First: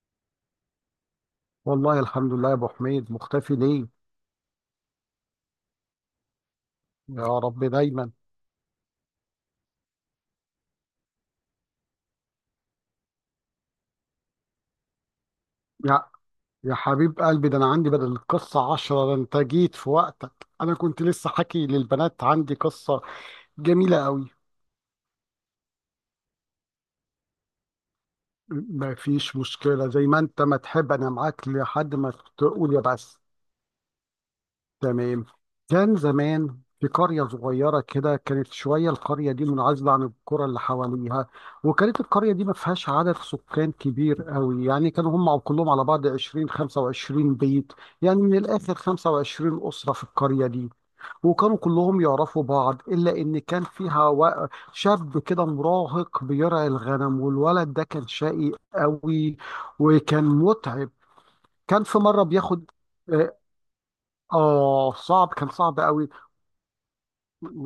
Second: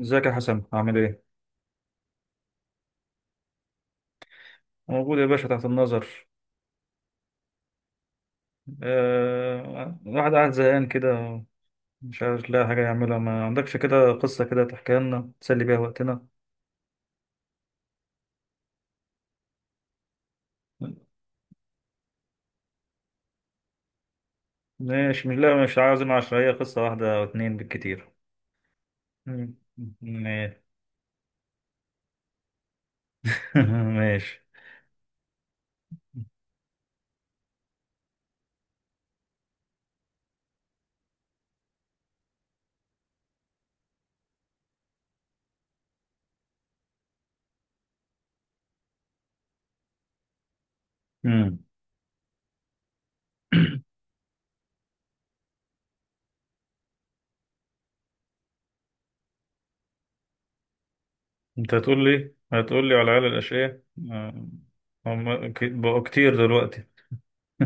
ازيك يا حسن؟ عامل ايه؟ والله الحمد لله يا ابو حميد، مختفي ليه؟ موجود يا باشا، تحت النظر. يا رب دايما. الواحد قاعد زهقان كده، مش عارف لاقي حاجة يعملها. ما عندكش كده قصة كده تحكيها لنا تسلي بيها يا وقتنا؟ يا حبيب قلبي، ده انا عندي بدل القصه عشرة. ده انت جيت في وقتك، انا كنت لسه حكي للبنات عندي قصه جميله قوي. ماشي، مش عاوز عشرية، قصة واحدة أو اتنين بالكتير. ما فيش مم. مشكله، زي ما انت ما ماشي. تحب، انا معاك لحد ما تقول يا بس. ماشي. تمام. كان زمان في قرية صغيرة كده، كانت شوية، القرية دي منعزلة عن القرى اللي حواليها، وكانت القرية دي ما فيهاش عدد سكان كبير قوي، يعني كانوا هم كلهم على بعض 20 25 بيت، يعني من الآخر 25 أسرة في القرية دي. وكانوا مم. كلهم يعرفوا بعض، إلا إن كان فيها شاب كده مراهق بيرعي الغنم، والولد ده كان شقي قوي وكان متعب. انت كان في هتقول مرة لي، بياخد على العيال آه، الأشقياء. آه، آه، صعب، كان هم صعب بقوا قوي. كتير دلوقتي.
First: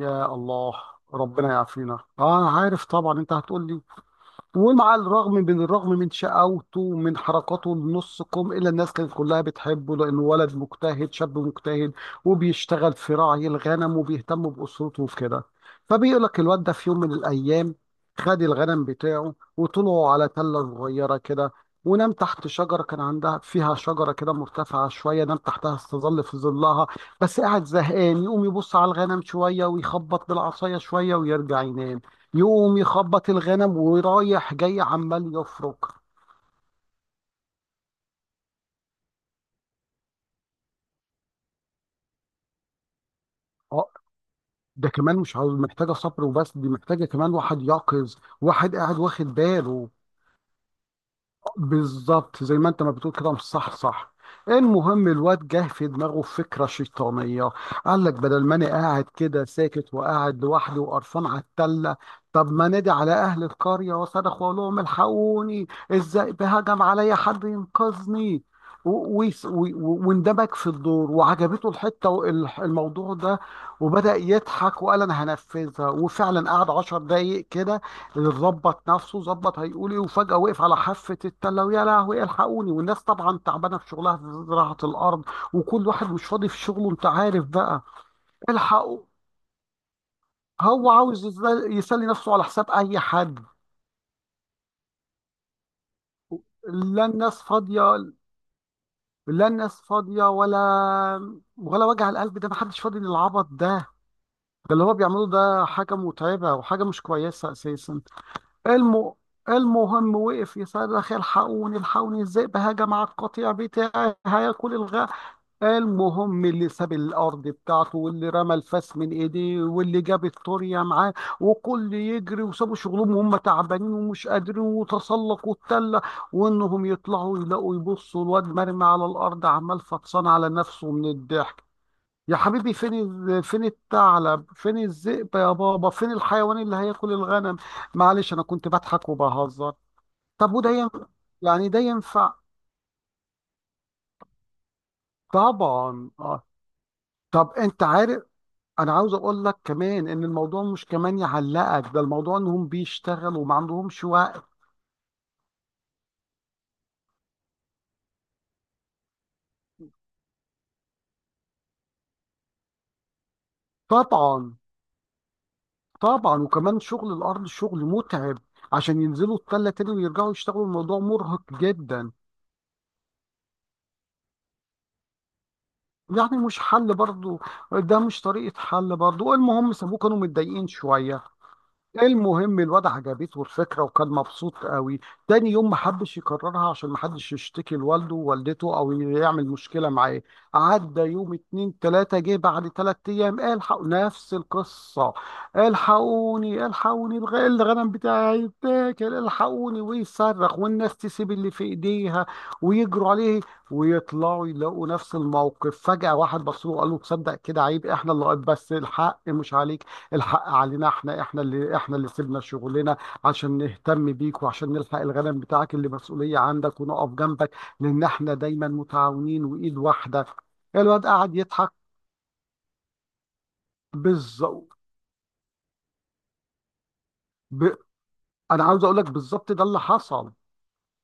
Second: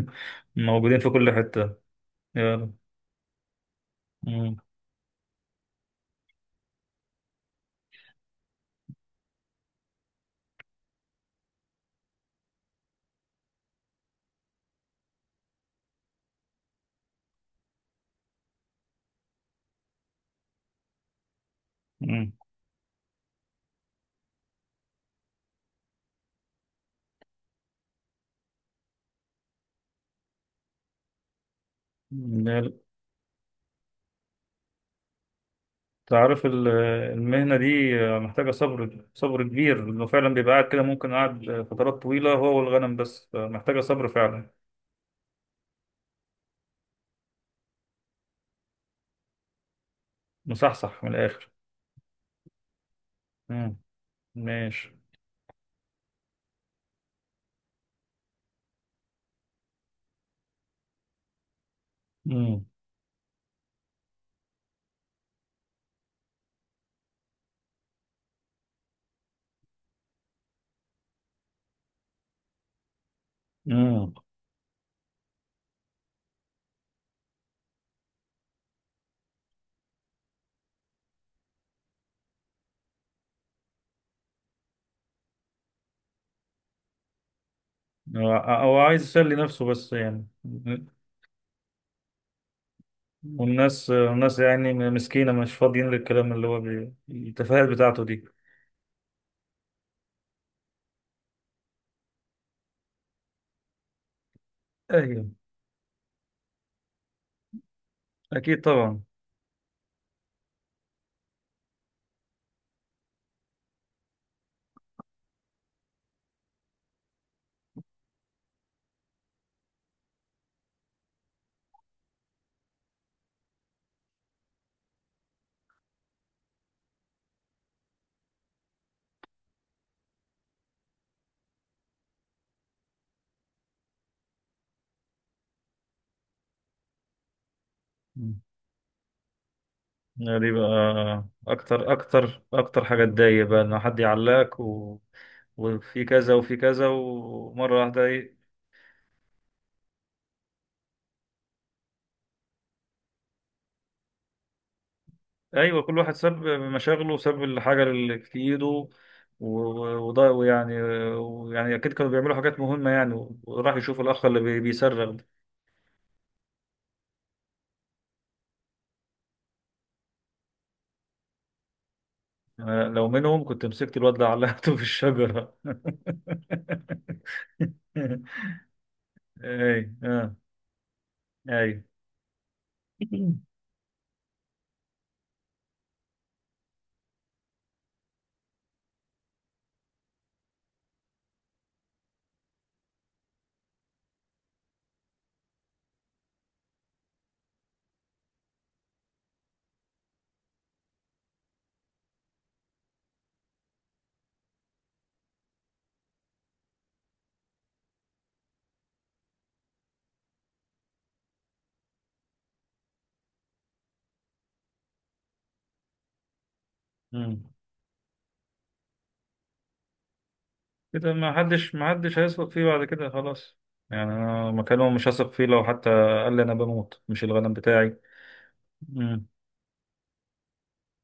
يا الله، موجودين في كل ربنا حتة. يعافينا. اه انا يلا. عارف طبعا انت هتقول لي. مم. ومع الرغم من شقاوته ومن حركاته النص كم، إلا الناس كانت كلها بتحبه، لأنه ولد مجتهد، شاب مجتهد، وبيشتغل في راعي الغنم، وبيهتم بأسرته وكده. فبيقول لك الواد ده في يوم من الأيام خد الغنم بتاعه وطلعوا على تلة صغيرة كده، ونام تحت شجرة، كان عندها فيها شجرة كده مرتفعة شوية، نام تحتها استظل في ظلها. بس قاعد زهقان، يقوم يبص على الغنم شوية ويخبط بالعصاية شوية ويرجع ينام، مم. يقوم يخبط الغنم ورايح جاي عمال يفرك. تعرف ال- المهنة دي محتاجة صبر صبر كبير، لأنه فعلا بيبقى قاعد كده ممكن قاعد فترات طويلة هو والغنم، بس محتاجة اه صبر فعلا. ده كمان مش عاوز- محتاجه صبر وبس، دي محتاجه كمان واحد يقظ، واحد قاعد واخد باله. مصحصح من الآخر. بالظبط زي ما انت ما بتقول كده، مش صح مم. صح ماشي. المهم الواد جه في دماغه فكرة شيطانية، قال لك بدل ما انا قاعد كده ساكت وقاعد لوحدي وقرفان على التلة، طب مم. ما نادي على اهل القرية وصرخ واقول لهم الحقوني، الذئب هجم عليا، حد ينقذني. واندمج في الدور، وعجبته الحتة الموضوع ده، مم. وبدأ يضحك وقال انا هنفذها. وفعلا قعد عشر دقايق كده، ظبط نفسه ظبط، هيقول ايه، وفجأة وقف على حافة التلة ويا لهوي الحقوني. والناس طبعا تعبانة في شغلها في زراعة الأرض، وكل واحد مش فاضي في شغله أنت عارف بقى. هو الحقوا. عايز يسلي نفسه بس يعني. هو عاوز يسلي نفسه على حساب أي حد. والناس يعني مسكينة، مش فاضيين للكلام لا الناس التفاهات فاضية، بتاعته دي. لا الناس فاضية ولا ولا وجع القلب ده، محدش فاضي للعبط ده. ده اللي هو بيعمله أيوه، ده حاجة متعبة وحاجة مش كويسة أساسا. أكيد طبعا. الم... المهم وقف يصرخ الحقوني الحقوني الذئب هجم على القطيع بتاعي هياكل الغاء. المهم اللي ساب الارض بتاعته، واللي رمى الفاس من ايديه، واللي جاب الطرية معاه، وكل يجري، وسابوا شغلهم وهم تعبانين ومش قادرين، وتسلقوا التلة، وانهم يطلعوا يلاقوا يبصوا الواد مرمي على الارض عمال فطسان على نفسه من الضحك. يا حبيبي فين فين الثعلب، فين الذئب يا بابا، فين الحيوان اللي هياكل الغنم؟ معلش مم. انا كنت بضحك وبهزر. دي طب وده ينفع؟ بقى يعني ده ينفع؟ أكتر حاجة تضايق بقى، إن حد يعلقك. وفي طبعا كذا اه. وفي كذا، طب ومرة انت واحدة عارف، ايه. انا عاوز اقول لك كمان ان الموضوع مش كمان يعلقك، ده الموضوع انهم بيشتغلوا وما عندهمش وقت. ايوه، كل واحد ساب مشاغله وساب الحاجة اللي في ايده، وده ويعني ويعني اكيد كانوا بيعملوا حاجات مهمة يعني، وراح يشوف الاخ طبعا بيصرخ ده. طبعا، وكمان شغل الارض شغل متعب، عشان ينزلوا التلة تاني ويرجعوا يشتغلوا، الموضوع مرهق جدا. أنا لو منهم كنت مسكت الواد ده علقته في الشجرة. يعني مش حل برضو، ده مش طريقة حل برضو. المهم اي، سابوه كانوا اه، متضايقين شوية. اي. المهم الواد عجبته الفكرة وكان مبسوط قوي. تاني يوم ما حبش يكررها عشان ما حدش يشتكي لوالده ووالدته او يعمل مشكلة معاه. عدى يوم اتنين تلاتة، جه بعد تلات ايام الحقوا نفس القصة، الحقوني الحقوني الغنم بتاعي اتاكل الحقوني، ويصرخ والناس تسيب اللي في ايديها ويجروا عليه، ويطلعوا يلاقوا نفس الموقف. فجأة واحد بص له وقال له تصدق كده عيب، احنا اللي بس الحق مش عليك، الحق علينا احنا، احنا اللي سيبنا شغلنا عشان نهتم بيك، وعشان نلحق الغنم بتاعك اللي مسؤولية عندك، ونقف مم. جنبك، لان احنا دايما متعاونين وايد واحدة. الواد كده ما قاعد حدش، يضحك. ما حدش هيثق فيه بعد كده خلاص. يعني انا بالظبط. مكانهم مش هثق فيه، لو حتى قال لي انا بموت، مش الغنم ب... بتاعي. انا عاوز اقول لك بالظبط ده اللي حصل.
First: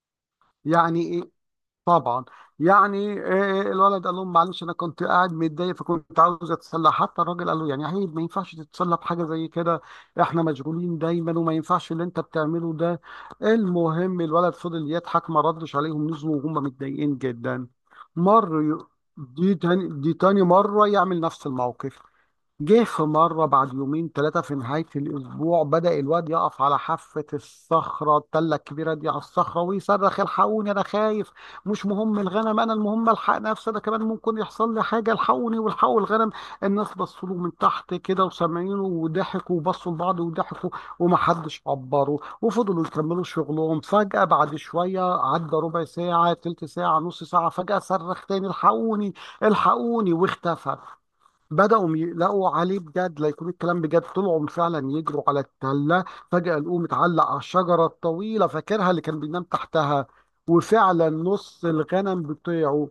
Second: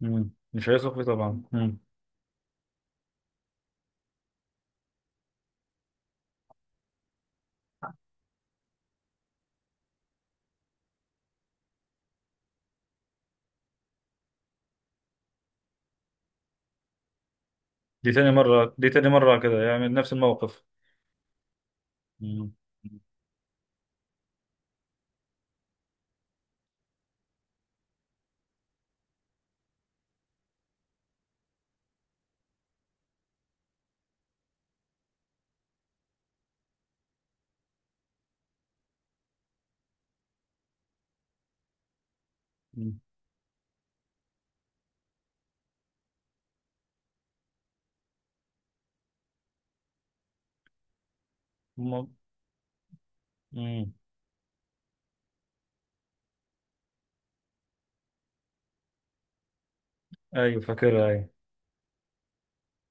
مم. مش هيثق يعني فيه إيه؟ طبعا. مم. طبعا. يعني آه، آه، الولد قال لهم معلش انا كنت قاعد متضايق فكنت عاوز اتسلى. حتى الراجل قال له يعني هي ما ينفعش تتسلى بحاجه زي كده، احنا مشغولين دايما وما ينفعش اللي انت بتعمله ده. المهم الولد فضل يضحك ما ردش عليهم، نزلوا وهم متضايقين جدا. مر ي- دي تاني مرة دي كده تاني يعمل نفس دي تاني الموقف. مره يعمل نفس الموقف. مم. جه في مرة بعد يومين ثلاثة في نهاية الأسبوع، بدأ الواد يقف على حافة الصخرة التلة الكبيرة دي على الصخرة ويصرخ الحقوني أنا خايف، مش مهم الغنم، أنا المهم ألحق نفسي أنا كمان ممكن يحصل لي حاجة، الحقوني والحقوا الغنم. الناس بصوا له من تحت كده وسامعينه وضحكوا، وبصوا لبعض وضحكوا، ومحدش عبره وفضلوا مم. يكملوا شغلهم. فجأة بعد شوية عدى ربع ساعة تلت ساعة نص ساعة، فجأة صرخ تاني الحقوني الحقوني واختفى. بدأوا مم. يقلقوا عليه بجد، لا يكون الكلام مم. بجد، طلعوا فعلا يجروا على التلة. فجأة لقوه متعلق على الشجرة الطويلة فاكرها اللي كان بينام تحتها، أيوة فاكرها، وفعلا أيوة. نص الغنم بتوعه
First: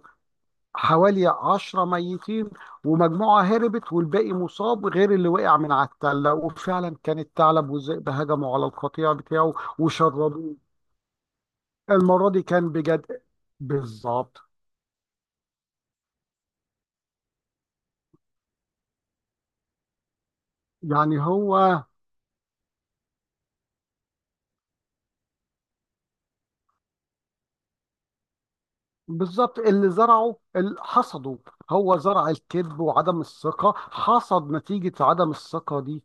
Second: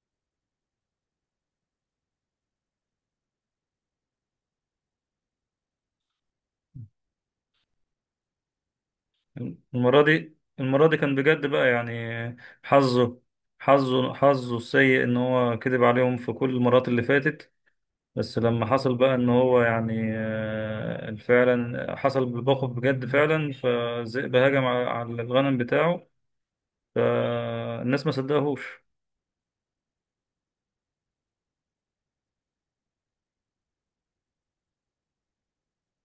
حوالي عشرة ميتين، ومجموعة هربت، والباقي مصاب، غير اللي وقع من على التلة، وفعلا كان الثعلب والذئب هجموا على القطيع بتاعه وشردوه. المرة دي كان بجد بقى المرة يعني. دي كان حظه، بجد. بالظبط. حظه السيء إن هو كذب عليهم في كل المرات اللي فاتت. بس لما حصل بقى إن هو يعني آه، يعني هو فعلا حصل بالموقف بجد فعلا، فالذئب هجم على الغنم بتاعه. فالناس ما صدقهوش. بالظبط اللي زرعه اللي حصده، هو زرع الكذب وعدم الثقة، حصد نتيجة عدم الثقة دي.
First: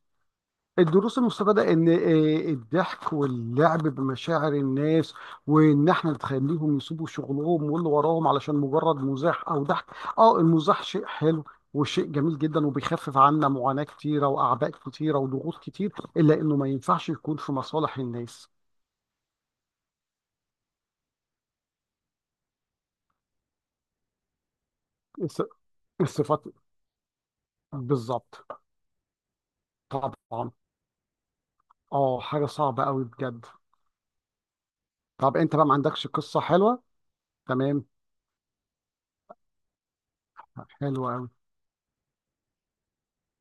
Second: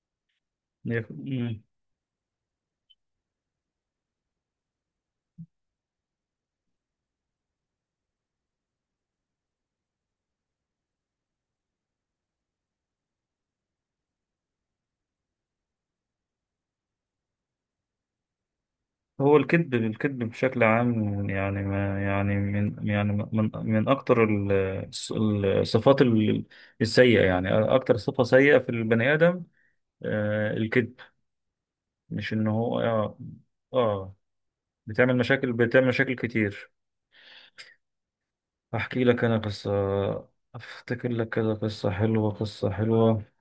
الدروس المستفادة إن آه، الضحك واللعب بمشاعر الناس، وإن إحنا نخليهم يسيبوا شغلهم واللي وراهم علشان مجرد مزاح أو ضحك. آه المزاح شيء حلو، وشيء جميل جدا، وبيخفف عنا معاناة كتيرة وأعباء كتيرة وضغوط كتير، إلا إنه ما ينفعش يكون في مصالح الناس. هو الكذب، بشكل عام، يعني ما يعني من يعني من من اكتر الص- الص- الصفات الصفات. السيئه يعني. اكتر صفه بالظبط. سيئه في البني ادم، طبعا. آه، الكذب. آه، مش حاجة ان هو صعبة أوي اه بجد. اه بتعمل طب مشاكل، انت بقى ما بتعمل عندكش مشاكل قصة كتير. حلوة؟ تمام. احكي لك انا قصه. افتكر حلوة قوي. لك كده قصه حلوه، قصه حلوه.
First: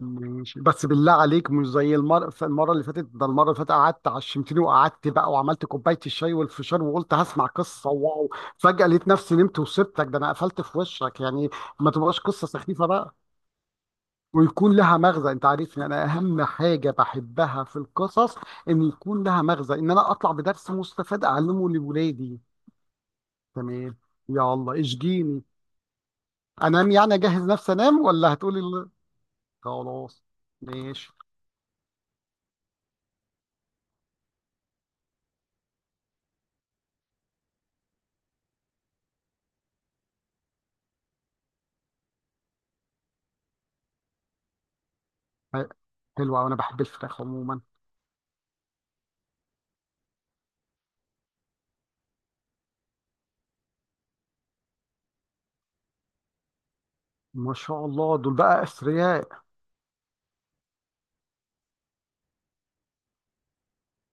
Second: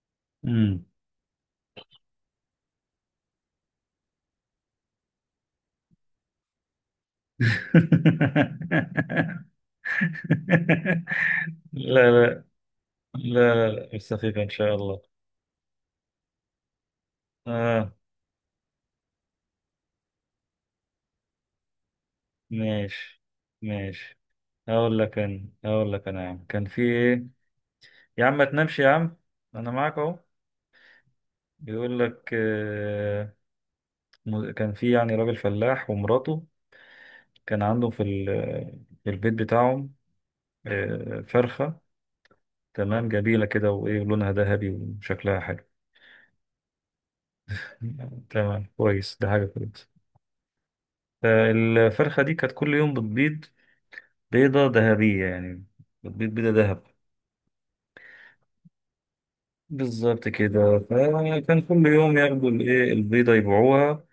ماشي، امم بس بالله عليك مش زي المرة، المرة اللي فاتت ده المرة اللي فاتت قعدت عشمتني، وقعدت بقى وعملت كوباية الشاي والفشار، وقلت هسمع قصة، واو، فجأة لقيت نفسي نمت وسبتك، ده انا قفلت في وشك يعني. ما لا تبقاش لا قصة سخيفة بقى، بس خفيفة ان شاء ويكون لها الله. مغزى، انت عارفني انا اهم حاجة بحبها في آه. القصص ان يكون لها مغزى، ان انا اطلع بدرس مستفاد اعلمه لولادي. ماشي. تمام. ماشي. يلا هقول لك اشجيني. انا، يا عم كان في انام يعني، ايه. اجهز نفسي انام يا ولا عم ما تنامش هتقولي؟ يا عم، انا معاك اهو. خلاص. ماشي. بيقول لك آه، كان في يعني راجل فلاح ومراته. كان عندهم في في البيت بتاعهم آه، فرخة، تمام، جميلة كده وايه، لونها ذهبي وشكلها ح- حلو. حلو أوي، انا بحب الفراخ عموما. تمام كويس، ده حاجة كويسة. فالفرخة دي كانت كل يوم بتبيض بيضة ذهبية يعني، بتبيض بيضة ذهب. ما شاء الله، دول بقى اثرياء. بالظبط كده. فكان كل يوم ياخدوا الايه، البيضة، يبيعوها،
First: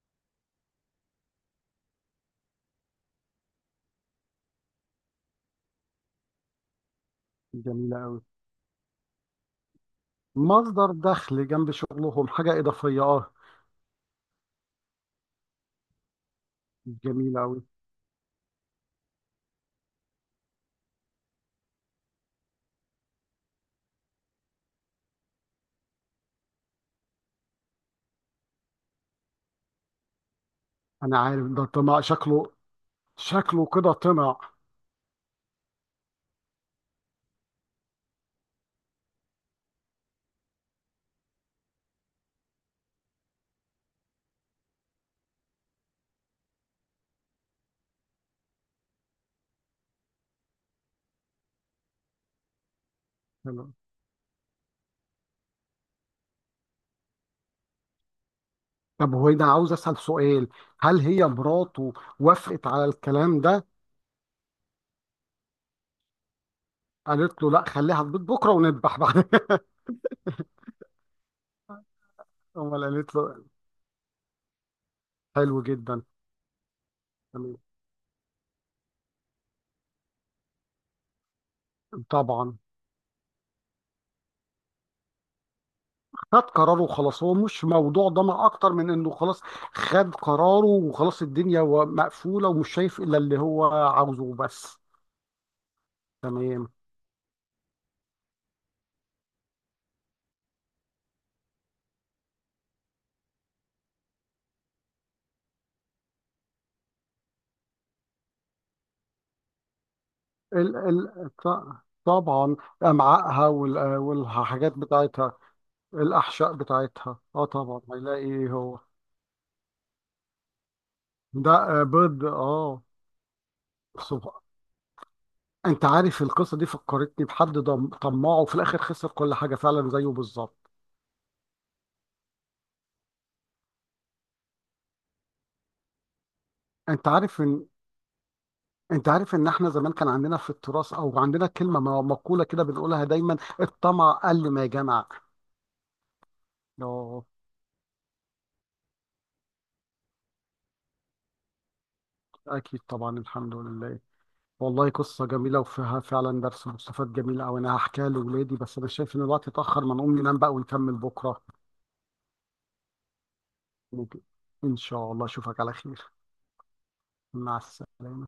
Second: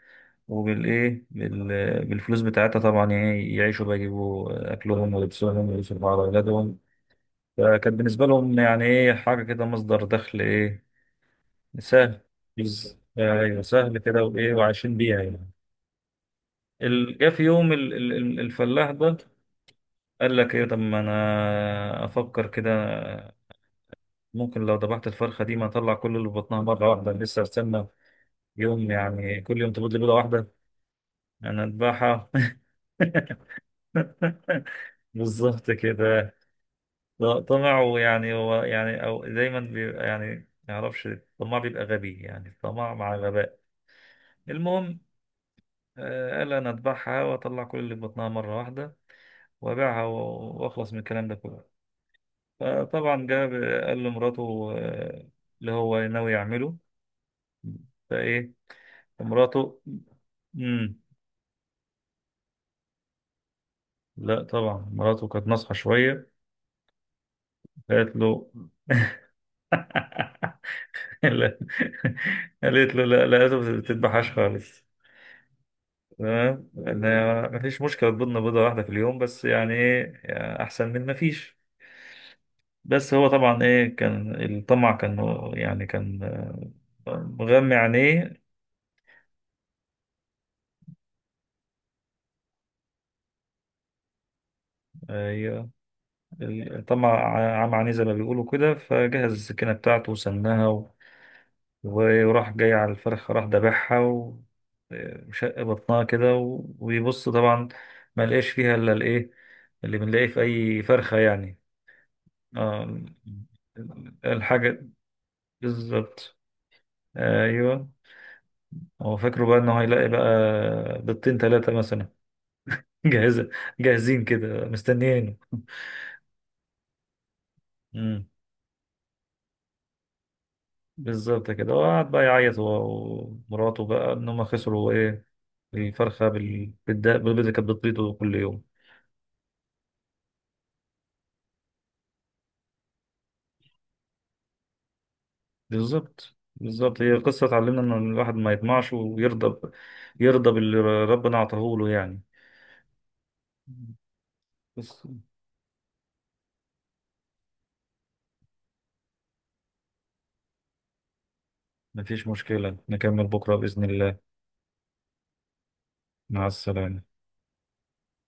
وبالايه، بالفلوس بتاعتها طبعا، يعني يعيشوا بقى، يجيبوا اكلهم ولبسهم ويصرفوا على اولادهم. فكانت جميله قوي. بالنسبة لهم يعني ايه، حاجة كده مصدر دخل ايه، مصدر دخل جنب سهل. شغلهم، حاجه بس اضافيه اه. ايوه سهل كده وايه، وعايشين بيها يعني. جه جميله في قوي. يوم الفلاح ده قال لك ايه، طب ما انا افكر كده، ممكن لو ذبحت الفرخة دي، ما اطلع كل اللي في بطنها مرة واحدة، لسه استنى يوم يعني كل يوم تبيض لي بيضة واحدة، انا عارف أنا ده طمع أذبحها. شكله، شكله كده طمع. بالظبط كده. طمع، ويعني هو يعني، أو دايما بيبقى يعني، ما يعرفش الطماع بيبقى غبي، يعني الطمع مع غباء. المهم، آه، قال أنا أذبحها وأطلع كل اللي في بطنها مرة واحدة وأبيعها وأخلص من الكلام ده كله. فطبعا جاب، حلو. قال لمراته آه، اللي هو ناوي يعمله. فإيه طب هو انا عاوز مراته، اسال سؤال، مم. هل هي مراته وافقت على الكلام ده؟ لا طبعا مراته كانت ناصحة شوية. قالت له لا خليها في قالت بيت له بكره ونذبح بعد لا. امال قالت له قالت له؟ لا، لقيته ما بتذبحهاش خالص. حلو جدا. تمام، ان هي تمام. ما فيش مشكله تبيضنا بيضه واحده في اليوم بس، يعني ايه، يعني احسن من ما فيش. طبعا. بس هو طبعا ايه، كان الطمع كان يعني كان خد قراره وخلاص، هو آه، مش مغمى موضوع عينيه. ضمير اكتر من انه خلاص خد قراره وخلاص، الدنيا مقفوله ومش شايف الا اللي هو عاوزه وبس. آه، تمام. الطمع عمى عينيه زي ما بيقولوا كده. فجهز السكينه بتاعته وسناها، وراح جاي على الفرخة، راح دبحها وشق بطنها كده ويبص طبعا، ما لقاش فيها الا الايه، اللي بنلاقيه في ال اي فرخة ال يعني، ط- طبعا. آه امعائها والحاجات الحاجة. بتاعتها، بالظبط. الاحشاء بتاعتها، اه طبعا ايوه، هيلاقي ايه هو؟ هو فاكره بقى انه هيلاقي بقى بيضتين ده ثلاثة آه، مثلا. بيض اه. جاهزة، جاهزين سبحان. كده مستنيينه. انت عارف القصه دي فكرتني بحد امم طماعه وفي الاخر خسر كل حاجه فعلا زيه بالظبط. بالظبط كده. وقعد بقى يعيط هو ومراته بقى ان هم خسروا ايه، الفرخة انت بالبيض عارف اللي ان كانت بتبيضه كل يوم. انت عارف ان احنا زمان كان عندنا في التراث او عندنا كلمه مقوله كده بنقولها دايما، الطمع قل ما جمع. بالظبط، بالظبط. هي اه قصة تعلمنا إن الواحد ما يطمعش ويرضى يرضى باللي ربنا أعطاه له يعني. اكيد طبعا، الحمد لله. والله بس قصه جميله وفيها فعلا درس مستفاد جميل قوي، انا هحكيها لاولادي، بس انا شايف ان الوقت اتاخر، ما نقوم ننام بقى ونكمل بكره. مفيش مشكلة نكمل بكرة بإذن الله. ممكن. ان شاء الله اشوفك على خير. مع السلامة. مع السلامه.